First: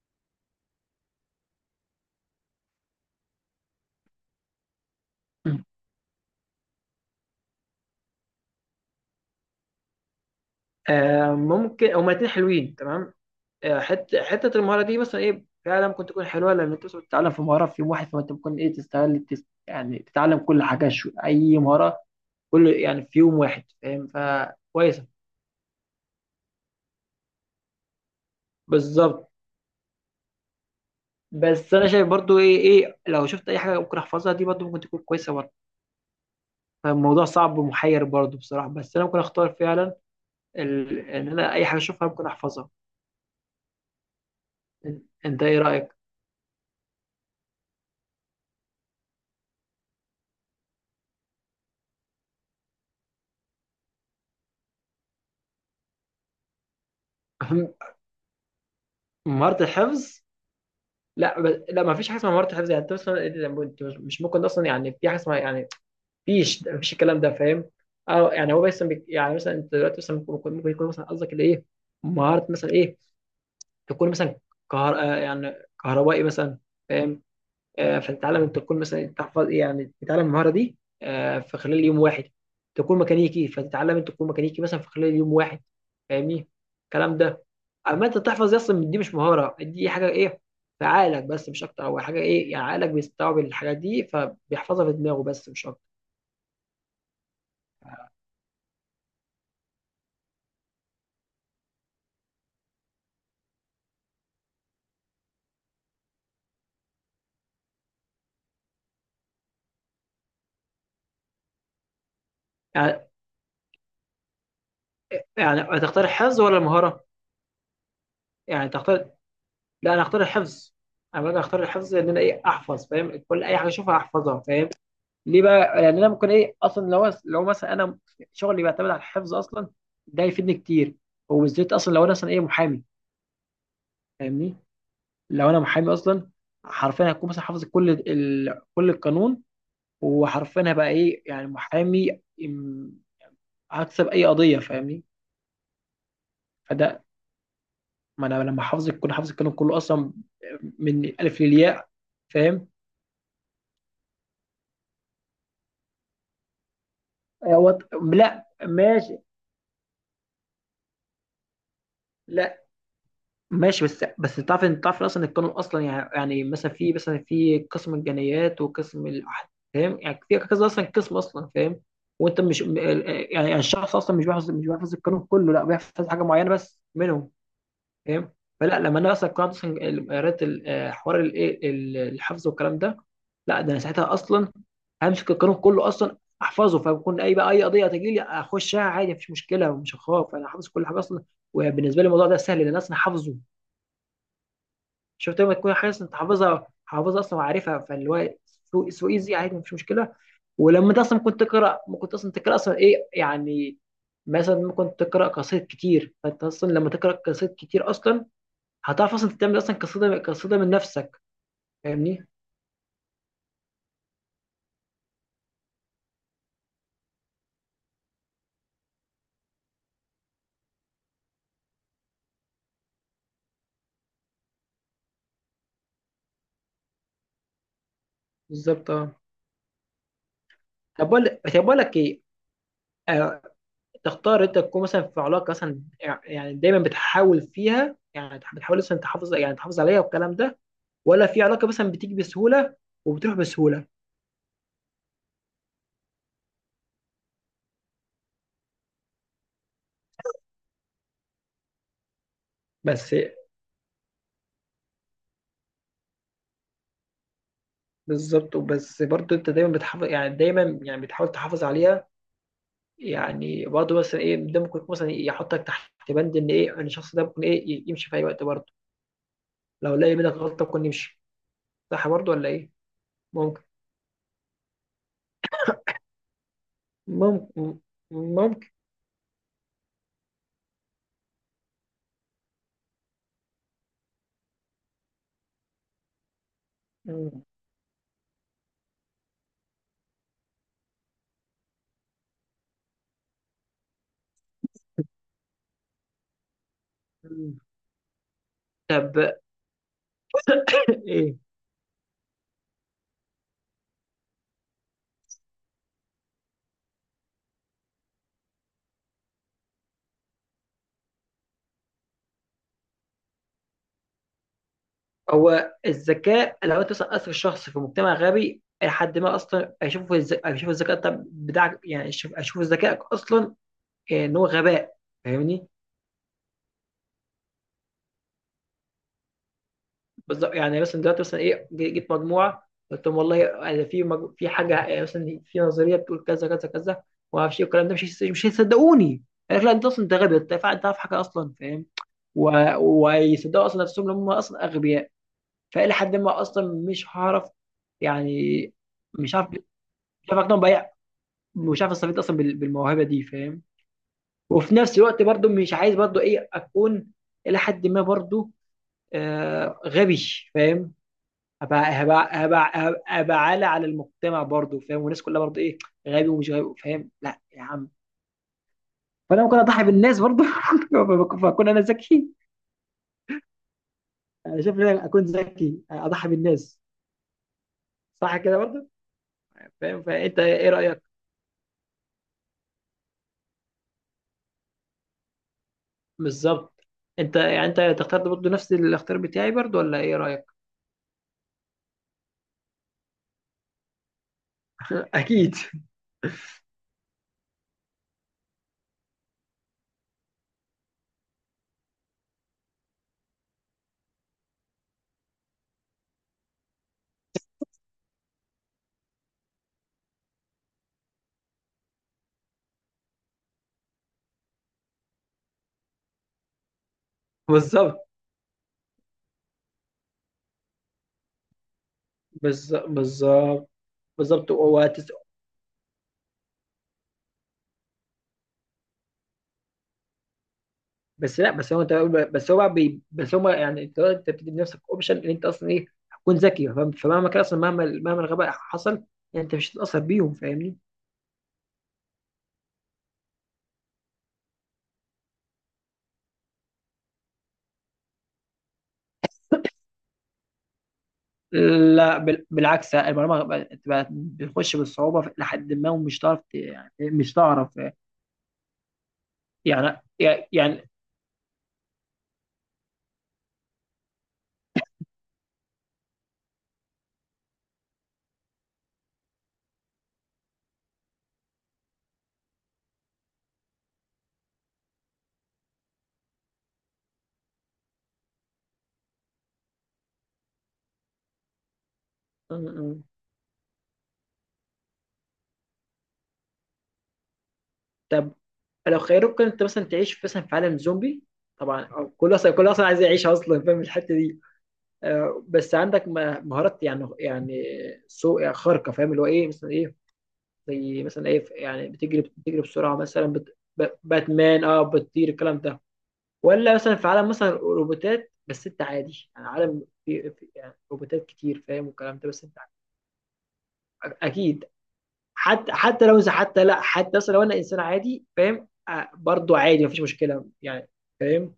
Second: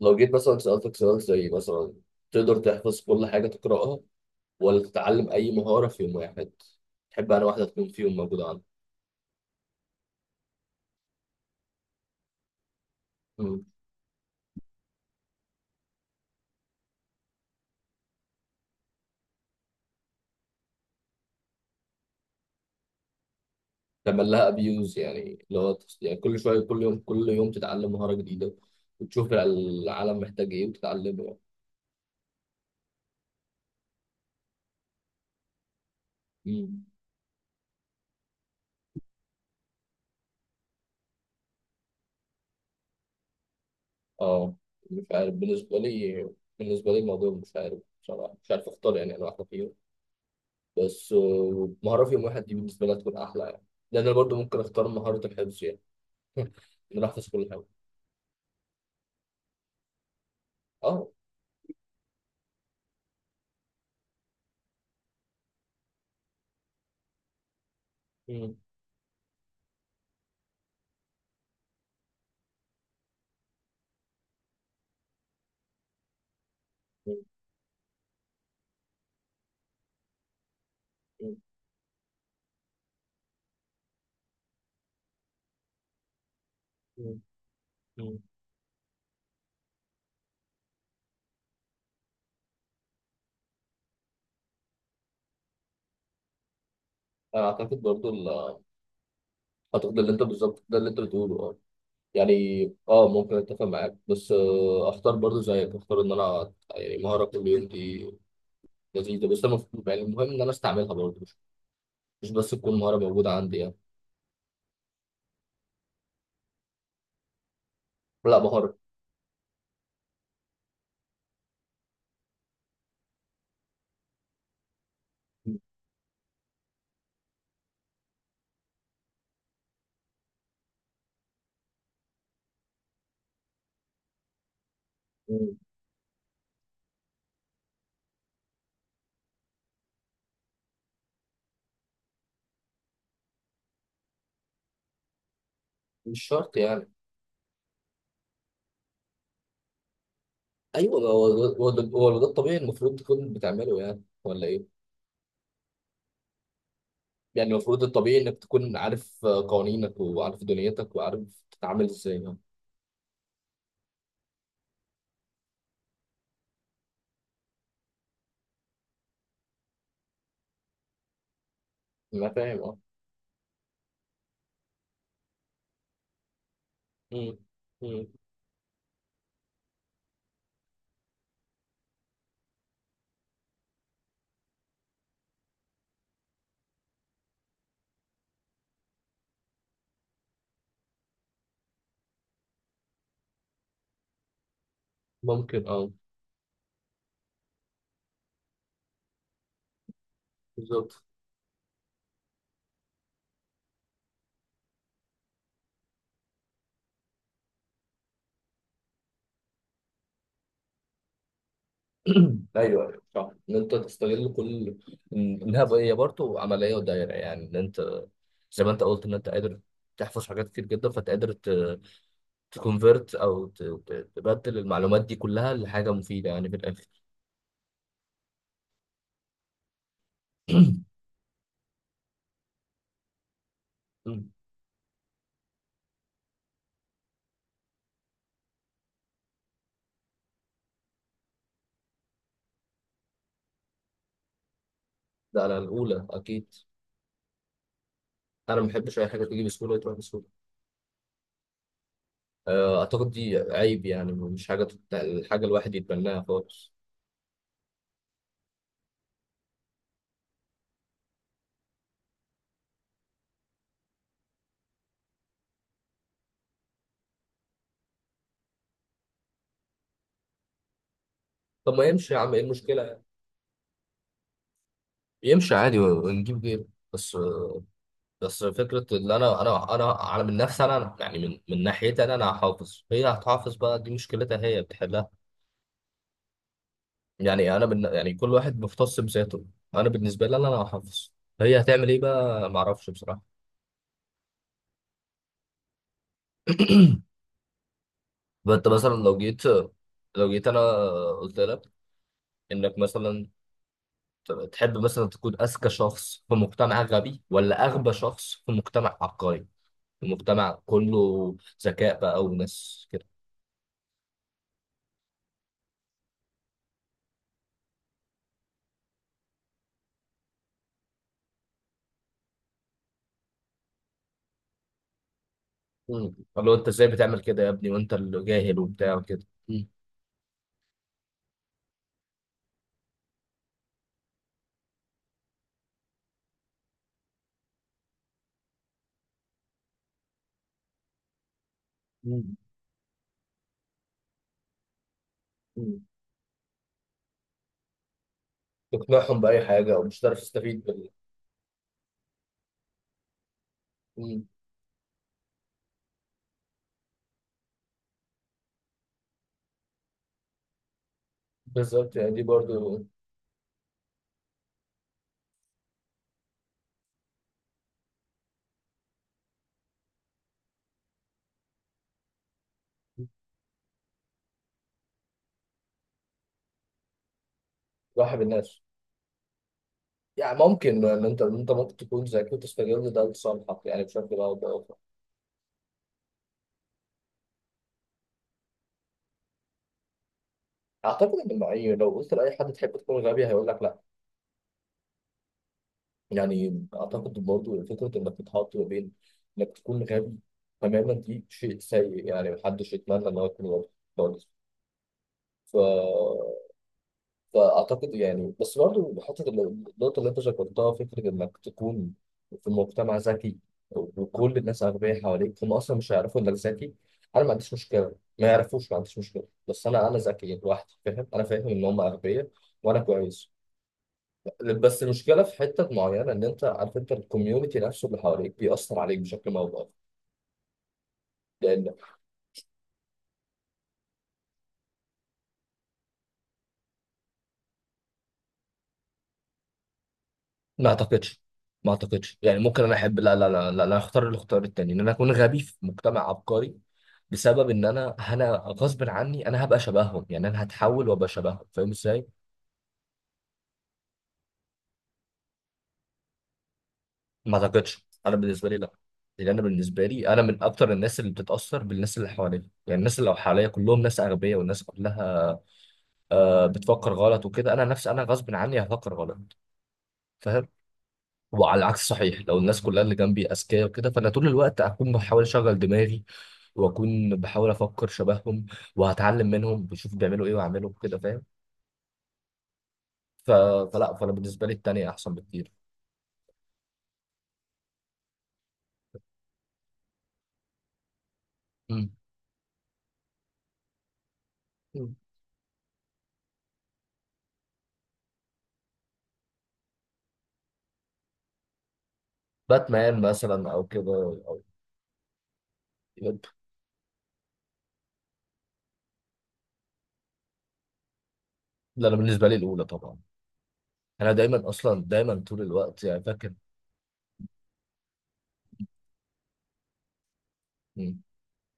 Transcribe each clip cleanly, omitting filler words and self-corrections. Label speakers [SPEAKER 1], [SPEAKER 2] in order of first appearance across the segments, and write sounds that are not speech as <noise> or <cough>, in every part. [SPEAKER 1] لو جيت مثلا سألتك سؤال زي مثلا: تقدر تحفظ كل حاجة تقرأها، ولا تتعلم أي مهارة في يوم واحد؟ تحب أنا واحدة تكون في يوم موجودة عندك؟
[SPEAKER 2] آه ممكن هما الاتنين حلوين تمام.
[SPEAKER 1] مم.
[SPEAKER 2] حته المهاره دي مثلا ايه فعلا ممكن تكون حلوه لان انت مثلا بتتعلم في مهاره في يوم واحد، فانت ممكن ايه تستغل يعني تتعلم كل اي مهاره كل يعني في يوم واحد، فاهم؟
[SPEAKER 1] تعمل لها أبيوز،
[SPEAKER 2] فكويسه.
[SPEAKER 1] يعني لو يعني كل شوية كل يوم كل يوم تتعلم مهارة جديدة،
[SPEAKER 2] بالظبط.
[SPEAKER 1] وتشوف العالم محتاج إيه وتتعلمه يعني.
[SPEAKER 2] بس انا شايف برضو ايه ايه لو شفت اي حاجه ممكن احفظها دي برضو ممكن تكون كويسه برضو.
[SPEAKER 1] مم.
[SPEAKER 2] فالموضوع صعب ومحير برضو بصراحه، بس انا ممكن اختار فعلا ان انا اي حاجه اشوفها ممكن احفظها.
[SPEAKER 1] أه،
[SPEAKER 2] إن-
[SPEAKER 1] مش عارف
[SPEAKER 2] انت ايه
[SPEAKER 1] بالنسبة
[SPEAKER 2] رايك؟
[SPEAKER 1] لي. بالنسبة لي الموضوع مش عارف بصراحة، مش عارف أختار يعني أنا واحدة فيهم. بس مهارة في يوم واحد دي بالنسبة لي هتكون أحلى يعني. لأن أنا برضه ممكن أختار مهارة الحفظ يعني. <laughs> إن أنا أحفظ كل حاجة.
[SPEAKER 2] <laughs> مهاره الحفظ؟
[SPEAKER 1] اه.
[SPEAKER 2] لا، ما فيش حاجه اسمها مهارة حفظ يعني، انت اصلا انت مش ممكن اصلا يعني في حاجه اسمها يعني مفيش الكلام ده، فاهم؟ اه يعني
[SPEAKER 1] مم.
[SPEAKER 2] يعني مثلا انت دلوقتي مثلا ممكن يكون مثلا قصدك اللي ايه مهارة مثلا ايه، تكون مثلا كهر... آه يعني كهربائي مثلا،
[SPEAKER 1] مم.
[SPEAKER 2] فاهم؟ فتتعلم انت تكون مثلا تحفظ يعني تتعلم المهاره دي
[SPEAKER 1] مم.
[SPEAKER 2] في خلال يوم واحد. تكون ميكانيكي، فتتعلم انت تكون ميكانيكي مثلا في خلال يوم واحد، فاهمني الكلام
[SPEAKER 1] مم.
[SPEAKER 2] ده؟ اما انت
[SPEAKER 1] مم.
[SPEAKER 2] تحفظ دي اصلا، دي مش مهاره، دي حاجه ايه في عقلك بس مش اكتر، او حاجه ايه يعني عقلك بيستوعب الحاجات دي فبيحفظها في دماغه بس مش اكتر.
[SPEAKER 1] انا اعتقد برضو، اعتقد اللي انت بالظبط، ده اللي انت بتقوله، اه. يعني اه، ممكن اتفق معاك، بس اختار برضو زيك، اختار ان انا يعني مهاره كل يوم دي لذيذه، بس انا يعني المهم ان انا استعملها برضو، مش بس تكون مهاره
[SPEAKER 2] يعني
[SPEAKER 1] موجوده عندي يعني.
[SPEAKER 2] هتختار الحفظ ولا المهاره؟
[SPEAKER 1] لا،
[SPEAKER 2] يعني
[SPEAKER 1] مهاره.
[SPEAKER 2] تختار؟ لا، انا اختار الحفظ. انا باجي اختار الحفظ ان انا ايه احفظ، فاهم؟ كل اي حاجه اشوفها احفظها، فاهم؟ ليه
[SPEAKER 1] مم.
[SPEAKER 2] بقى؟ يعني انا ممكن ايه اصلا لو مثلا انا شغلي بيعتمد على الحفظ اصلا، ده يفيدني كتير. وبالذات اصلا لو انا مثلا ايه محامي، فاهمني؟ لو
[SPEAKER 1] مم.
[SPEAKER 2] انا محامي اصلا حرفيا هكون مثلا حافظ كل القانون، وحرفيا هبقى ايه يعني هكسب اي قضيه، فاهمني؟
[SPEAKER 1] مش شرط يعني.
[SPEAKER 2] فده، ما انا لما كل حافظ القانون كله اصلا
[SPEAKER 1] ايوه،
[SPEAKER 2] من
[SPEAKER 1] هو
[SPEAKER 2] الالف
[SPEAKER 1] هو ده،
[SPEAKER 2] للياء،
[SPEAKER 1] هو ده الطبيعي
[SPEAKER 2] فاهم؟
[SPEAKER 1] المفروض تكون بتعمله، يعني ولا ايه؟ يعني
[SPEAKER 2] آه،
[SPEAKER 1] المفروض
[SPEAKER 2] وط...
[SPEAKER 1] الطبيعي انك
[SPEAKER 2] لا
[SPEAKER 1] تكون
[SPEAKER 2] ماشي.
[SPEAKER 1] عارف قوانينك، وعارف دنيتك، وعارف تتعامل ازاي يعني.
[SPEAKER 2] لا ماشي، بس تعرف، انت تعرف إن اصلا القانون اصلا يعني يعني مثلا في قسم الجنايات وقسم الاحداث، فاهم؟ يعني في كذا اصلا قسم اصلا، فاهم؟
[SPEAKER 1] انا
[SPEAKER 2] وانت
[SPEAKER 1] فاهم،
[SPEAKER 2] مش
[SPEAKER 1] اه.
[SPEAKER 2] م- ال- يعني يعني الشخص اصلا مش بيحفظ، القانون كله، لا بيحفظ حاجه معينه بس منهم،
[SPEAKER 1] مم. مم.
[SPEAKER 2] فاهم؟ فلا، لما انا اصلا قرات اصلا قريت حوار الايه الحفظ والكلام ده، لا ده انا ساعتها اصلا همسك القانون كله اصلا احفظه، فبكون اي بقى اي قضيه تجي لي اخشها عادي، مفيش مشكله. ومش هخاف، انا حافظ كل حاجه اصلا. وبالنسبه لي الموضوع ده سهل لان انا اصلا حافظه. شفت؟ لما
[SPEAKER 1] ممكن،
[SPEAKER 2] تكون
[SPEAKER 1] اه.
[SPEAKER 2] حاسس انت حافظها، حافظها اصلا وعارفها، فاللي هو سو ايزي، عادي مفيش مشكله. ولما انت
[SPEAKER 1] بالظبط.
[SPEAKER 2] اصلا كنت تقرا، ممكن اصلا تقرا اصلا ايه يعني مثلا ممكن تقرا قصائد كتير، فانت اصلا لما تقرا قصائد كتير اصلا هتعرف اصلا تعمل اصلا قصيده قصيده من نفسك، فاهمني؟
[SPEAKER 1] ايوه، ايوه، صح، ان انت تستغل كل هي برضه عمليه ودايره، يعني ان انت زي ما انت قلت ان انت قادر تحفظ حاجات كتير جدا، فانت قادر تكونفرت، او تبدل المعلومات دي كلها لحاجه مفيده، يعني في الاخر.
[SPEAKER 2] بالظبط اه.
[SPEAKER 1] <clears throat>
[SPEAKER 2] طب بقول، طب بقول لك ايه، آه،
[SPEAKER 1] مم.
[SPEAKER 2] تختار انت تكون مثلا في علاقه مثلا يعني دايما بتحاول فيها، يعني بتحاول مثلا تحافظ يعني تحافظ عليها والكلام ده، ولا في علاقه مثلا بتيجي بسهوله وبتروح بسهوله؟
[SPEAKER 1] ده على الاولى اكيد. انا ما بحبش اي حاجه تيجي بسهوله وتروح بسهوله. آه، اعتقد
[SPEAKER 2] بس
[SPEAKER 1] دي عيب، يعني مش حاجه الحاجه الواحد يتبناها خالص.
[SPEAKER 2] بالظبط. وبس برضه انت دايما بتحافظ يعني دايما يعني بتحاول تحافظ عليها. يعني برضه مثلا ايه ده ممكن يكون مثلا يحطك تحت بند ان ايه ان الشخص ده ممكن ايه يمشي في اي وقت برضه، لو لقى منك غلطه ممكن يمشي.
[SPEAKER 1] طب ما
[SPEAKER 2] صح
[SPEAKER 1] يمشي يا
[SPEAKER 2] برضه
[SPEAKER 1] عم، ايه
[SPEAKER 2] ولا ايه؟
[SPEAKER 1] المشكله؟
[SPEAKER 2] ممكن،
[SPEAKER 1] يمشي عادي ونجيب غيره. بس.
[SPEAKER 2] ممكن،
[SPEAKER 1] بس
[SPEAKER 2] ممكن.
[SPEAKER 1] فكرة إن أنا من نفسي، أنا يعني، من ناحيتي، أنا هحافظ، هي هتحافظ بقى، دي مشكلتها هي بتحلها.
[SPEAKER 2] مم.
[SPEAKER 1] يعني أنا من، يعني كل واحد مختص بذاته. أنا بالنسبة لي، أنا هحافظ. هي هتعمل إيه بقى؟ معرفش بصراحة. <clears throat>
[SPEAKER 2] مم.
[SPEAKER 1] فأنت مثلا
[SPEAKER 2] طب.
[SPEAKER 1] لو جيت أنا
[SPEAKER 2] <laughs> ايه؟
[SPEAKER 1] قلت لك إنك مثلا تحب مثلا تكون أذكى شخص في مجتمع غبي، ولا أغبى شخص في مجتمع عبقري؟ في مجتمع كله ذكاء بقى وناس كده.
[SPEAKER 2] هو الذكاء لو انت مثلا اثر الشخص في مجتمع غبي، أي حد ما اصلا اشوفه اشوف الذكاء طب بتاعك، يعني اشوف ذكائك اصلا ان هو غباء، فاهمني؟
[SPEAKER 1] مم. قال له انت ازاي بتعمل كده يا ابني، وانت اللي جاهل وبتاع وكده. مم.
[SPEAKER 2] بالظبط. يعني مثلا دلوقتي مثلا ايه جيت مجموعه قلت لهم والله يعني في حاجه يعني مثلا في نظريه بتقول كذا كذا كذا وما اعرفش ايه والكلام ده، مش هيصدقوني. قال لك لا، انت اصلا انت غبي، انت عارف حاجه اصلا، فاهم؟
[SPEAKER 1] مم.
[SPEAKER 2] و... ويصدقوا اصلا نفسهم ان هم اصلا اغبياء.
[SPEAKER 1] مم.
[SPEAKER 2] فالى حد ما اصلا مش هعرف يعني،
[SPEAKER 1] تقنعهم
[SPEAKER 2] مش
[SPEAKER 1] بأي
[SPEAKER 2] عارف،
[SPEAKER 1] حاجة، أو
[SPEAKER 2] مش
[SPEAKER 1] مش هتعرف
[SPEAKER 2] عارف اقنعهم
[SPEAKER 1] تستفيد
[SPEAKER 2] باي،
[SPEAKER 1] بال.
[SPEAKER 2] مش عارف استفيد اصلا بالموهبه دي، فاهم؟
[SPEAKER 1] مم.
[SPEAKER 2] وفي نفس الوقت برضو مش عايز برضو ايه اكون الى حد ما برضو آه غبي، فاهم؟ هبقى
[SPEAKER 1] بالظبط، يعني دي برضو.
[SPEAKER 2] عالة على المجتمع برضه، فاهم؟ والناس كلها برضه ايه غبي ومش غبي، فاهم؟ لا يا عم. فانا ممكن اضحي بالناس برضه <laughs> فاكون انا ذكي. انا شايف ان انا اكون ذكي اضحي بالناس،
[SPEAKER 1] صاحب
[SPEAKER 2] صح كده
[SPEAKER 1] الناس.
[SPEAKER 2] برضه فاهم؟
[SPEAKER 1] يعني
[SPEAKER 2] فانت ايه
[SPEAKER 1] ممكن
[SPEAKER 2] رايك؟
[SPEAKER 1] ان انت ممكن تكون ذكي، وتستغل ده لصالحك يعني، بشكل او باخر.
[SPEAKER 2] بالظبط. انت يعني انت تختار برضه نفس الاختيار بتاعي برضه ولا ايه رايك؟
[SPEAKER 1] اعتقد ان معي، لو قلت لاي حد تحب تكون غبي هيقول لك لا.
[SPEAKER 2] اكيد <laughs>
[SPEAKER 1] يعني اعتقد برضو، فكره انك تتحط ما بين انك تكون غبي تماما دي شيء سيء، يعني محدش يتمنى ان هو يكون غبي خالص. ف فاعتقد يعني، بس برضه النقطه اللي انت ذكرتها، فكره انك تكون في مجتمع ذكي وكل الناس اغبياء حواليك، هم اصلا مش هيعرفوا انك ذكي. انا ما عنديش مشكله،
[SPEAKER 2] بالظبط.
[SPEAKER 1] ما يعرفوش، ما عنديش مشكله، بس انا ذكي لوحدي، فاهم، انا فاهم ان هم اغبياء. وانا كويس.
[SPEAKER 2] بالظبط. بالظبط.
[SPEAKER 1] بس المشكله في حته معينه، ان انت عارف، انت الكوميونتي نفسه اللي حواليك بيأثر عليك بشكل ما او بآخر،
[SPEAKER 2] بس لا بس
[SPEAKER 1] لان
[SPEAKER 2] هو انت بس هو بقى بي بس هم يعني انت بتدي لنفسك اوبشن ان انت اصلا ايه هتكون ذكي، فاهم؟ فمهما كان اصلا، مهما الغباء حصل يعني، انت مش هتتاثر بيهم،
[SPEAKER 1] ما
[SPEAKER 2] فاهمني؟
[SPEAKER 1] اعتقدش ما اعتقدش يعني، ممكن انا احب، لا، لا، لا، لا، انا اختار الاختيار التاني ان انا اكون غبي في مجتمع عبقري، بسبب ان انا غصب عني، انا هبقى شبههم، يعني انا هتحول وابقى شبههم، فاهم ازاي؟
[SPEAKER 2] لا بال- بالعكس، المعلومه بقى- بقى بتخش بالصعوبه لحد ما، ومش تعرف يعني مش
[SPEAKER 1] ما
[SPEAKER 2] تعرف
[SPEAKER 1] اعتقدش،
[SPEAKER 2] يعني.
[SPEAKER 1] انا بالنسبه لي، لا. لان انا بالنسبه لي، انا من
[SPEAKER 2] يعني
[SPEAKER 1] اكتر الناس اللي بتتاثر بالناس اللي حواليا، يعني الناس اللي حواليا كلهم ناس اغبياء، والناس كلها بتفكر غلط وكده، انا نفسي انا غصب عني هفكر غلط. فاهم؟ وعلى العكس صحيح، لو الناس كلها اللي جنبي اذكياء وكده، فانا طول الوقت اكون بحاول اشغل دماغي، واكون بحاول افكر شبههم، وهتعلم منهم بشوف بيعملوا ايه واعمله كده، فاهم؟
[SPEAKER 2] م- م.
[SPEAKER 1] ف... فلا، فانا بالنسبه لي التانية احسن بكتير.
[SPEAKER 2] طب، لو خيروك انت مثلا تعيش مثلا في عالم زومبي، طبعا
[SPEAKER 1] مم.
[SPEAKER 2] أو كل اصلا كل اصلا عايز يعيش اصلا فاهم الحته دي،
[SPEAKER 1] مم.
[SPEAKER 2] بس عندك مهارات يعني سوء خارقه، فاهم؟ اللي هو ايه مثلا ايه زي مثلا ايه يعني بتجري، بسرعه
[SPEAKER 1] باتمان
[SPEAKER 2] مثلا،
[SPEAKER 1] مثلا او كده، او
[SPEAKER 2] باتمان اه بتطير الكلام ده،
[SPEAKER 1] لا،
[SPEAKER 2] ولا مثلا في عالم مثلا روبوتات، بس انت عادي يعني عالم في يعني روبوتات كتير، فاهم؟
[SPEAKER 1] انا
[SPEAKER 2] والكلام
[SPEAKER 1] بالنسبه
[SPEAKER 2] ده
[SPEAKER 1] لي
[SPEAKER 2] بس انت
[SPEAKER 1] الاولى طبعا. انا دايما
[SPEAKER 2] اكيد.
[SPEAKER 1] اصلا، دايما طول
[SPEAKER 2] حتى
[SPEAKER 1] الوقت يعني
[SPEAKER 2] حتى لو إذا
[SPEAKER 1] فاكر.
[SPEAKER 2] حتى لا حتى اصلا لو انا انسان عادي، فاهم؟ برضو عادي مفيش مشكله يعني،
[SPEAKER 1] مم.
[SPEAKER 2] فاهم؟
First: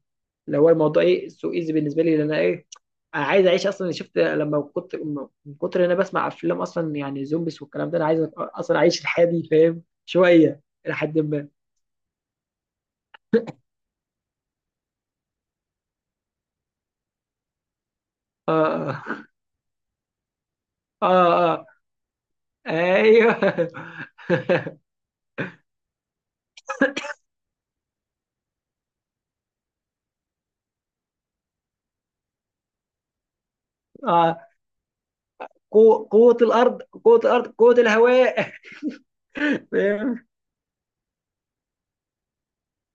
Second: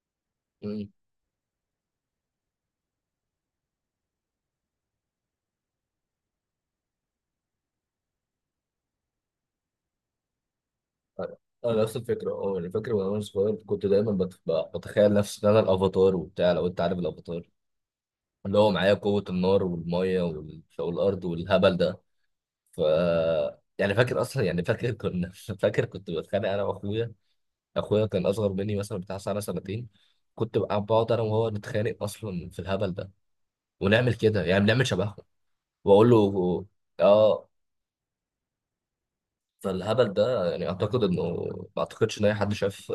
[SPEAKER 2] لو هو
[SPEAKER 1] مم.
[SPEAKER 2] الموضوع ايه سو ايزي بالنسبه لي، لان انا ايه انا عايز اعيش اصلا. شفت؟ لما كنت من كتر ان انا بسمع افلام اصلا يعني زومبيس والكلام ده، انا عايز اصلا اعيش الحياه دي فاهم شويه الى حد ما.
[SPEAKER 1] انا نفس الفكره، اه، انا فاكر وانا صغير كنت دايما بتخيل نفسي ان انا الافاتار وبتاع، لو انت عارف الافاتار، اللي هو معايا
[SPEAKER 2] اه،
[SPEAKER 1] قوة النار والمية والفوق
[SPEAKER 2] اه
[SPEAKER 1] الأرض
[SPEAKER 2] اه, آه.
[SPEAKER 1] والهبل ده. ف
[SPEAKER 2] ايوه.
[SPEAKER 1] يعني فاكر أصلا، يعني
[SPEAKER 2] <laughs>
[SPEAKER 1] فاكر كنا <laughs> فاكر كنت بتخانق أنا وأخويا. أخويا كان أصغر مني مثلا بتاع سنة سنتين. كنت بقى بقعد أنا وهو نتخانق أصلا في الهبل ده، ونعمل كده،
[SPEAKER 2] آه.
[SPEAKER 1] يعني بنعمل شبههم.
[SPEAKER 2] قوة،
[SPEAKER 1] وأقول له
[SPEAKER 2] الأرض،
[SPEAKER 1] آه.
[SPEAKER 2] الأرض، قوة الهواء. <laughs>
[SPEAKER 1] فالهبل
[SPEAKER 2] فاهم.
[SPEAKER 1] ده، يعني أعتقد إنه، ما أعتقدش إن أي حد شاف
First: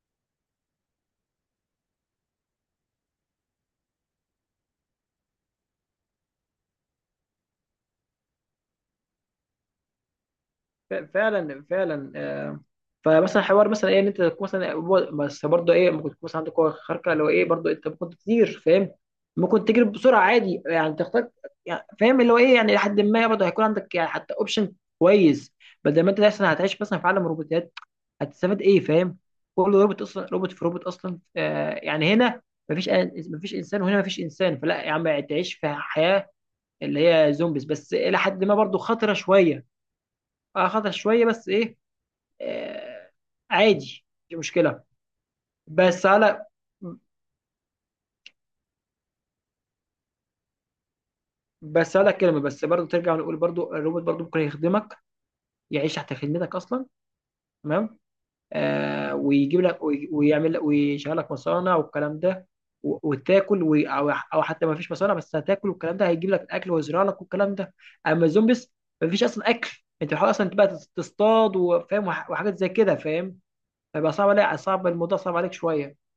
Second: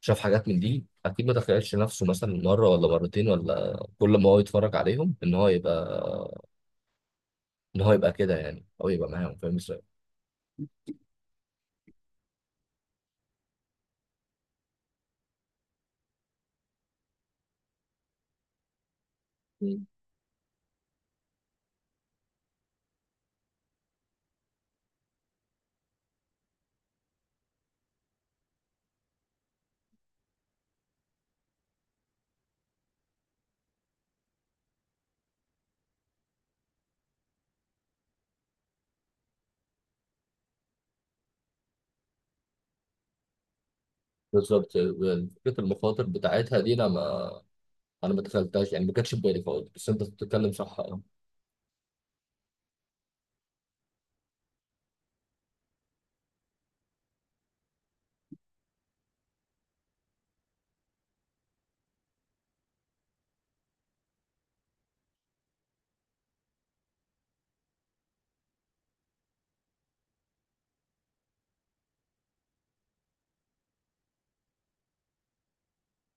[SPEAKER 1] شاف حاجات من دي أكيد ما تخيلش نفسه مثلا مرة ولا مرتين، ولا كل ما هو يتفرج عليهم إن هو يبقى كده يعني، أو يبقى معاهم، فاهم إزاي؟
[SPEAKER 2] فعلا، فعلا. آه، فمثلا حوار مثلا ايه ان انت تكون مثلا بس برضه ايه ممكن تكون مثلا عندك قوه خارقه لو ايه، برضه انت ممكن تطير فاهم، ممكن تجري بسرعه، عادي يعني تختار يعني، فاهم؟ اللي هو ايه يعني لحد ما برضه هيكون عندك يعني حتى اوبشن كويس. بدل ما انت مثلا هتعيش مثلا في عالم روبوتات هتستفاد ايه، فاهم؟ كل روبوت اصلا، روبوت في روبوت اصلا، آه يعني هنا مفيش انسان، وهنا مفيش انسان. فلا يا عم، تعيش في حياه اللي هي زومبيز، بس الى حد ما برضه خطره شويه. اه، خطر شويه بس ايه، آه، عادي، مش
[SPEAKER 1] بالظبط،
[SPEAKER 2] مشكله.
[SPEAKER 1] فكرة المخاطر
[SPEAKER 2] بس على
[SPEAKER 1] بتاعتها دي، أنا ما دخلتهاش، يعني ما كانتش في بالي خالص، بس أنت بتتكلم صح.
[SPEAKER 2] بس على كلمه، بس برضو ترجع نقول برضو الروبوت برضو ممكن يخدمك، يعيش تحت خدمتك اصلا، تمام؟ آه، ويجيب لك ويعمل لك ويشغل لك مصانع والكلام ده، وتاكل او حتى ما فيش مصانع، بس هتاكل والكلام ده هيجيب لك الاكل ويزرع لك والكلام ده. اما الزومبيس ما فيش اصلا اكل، انت بتحاول اصلا تبقى تصطاد وفاهم وحاجات زي كده، فاهم؟ فبقى صعب عليك، صعب الموضوع، صعب عليك شويه.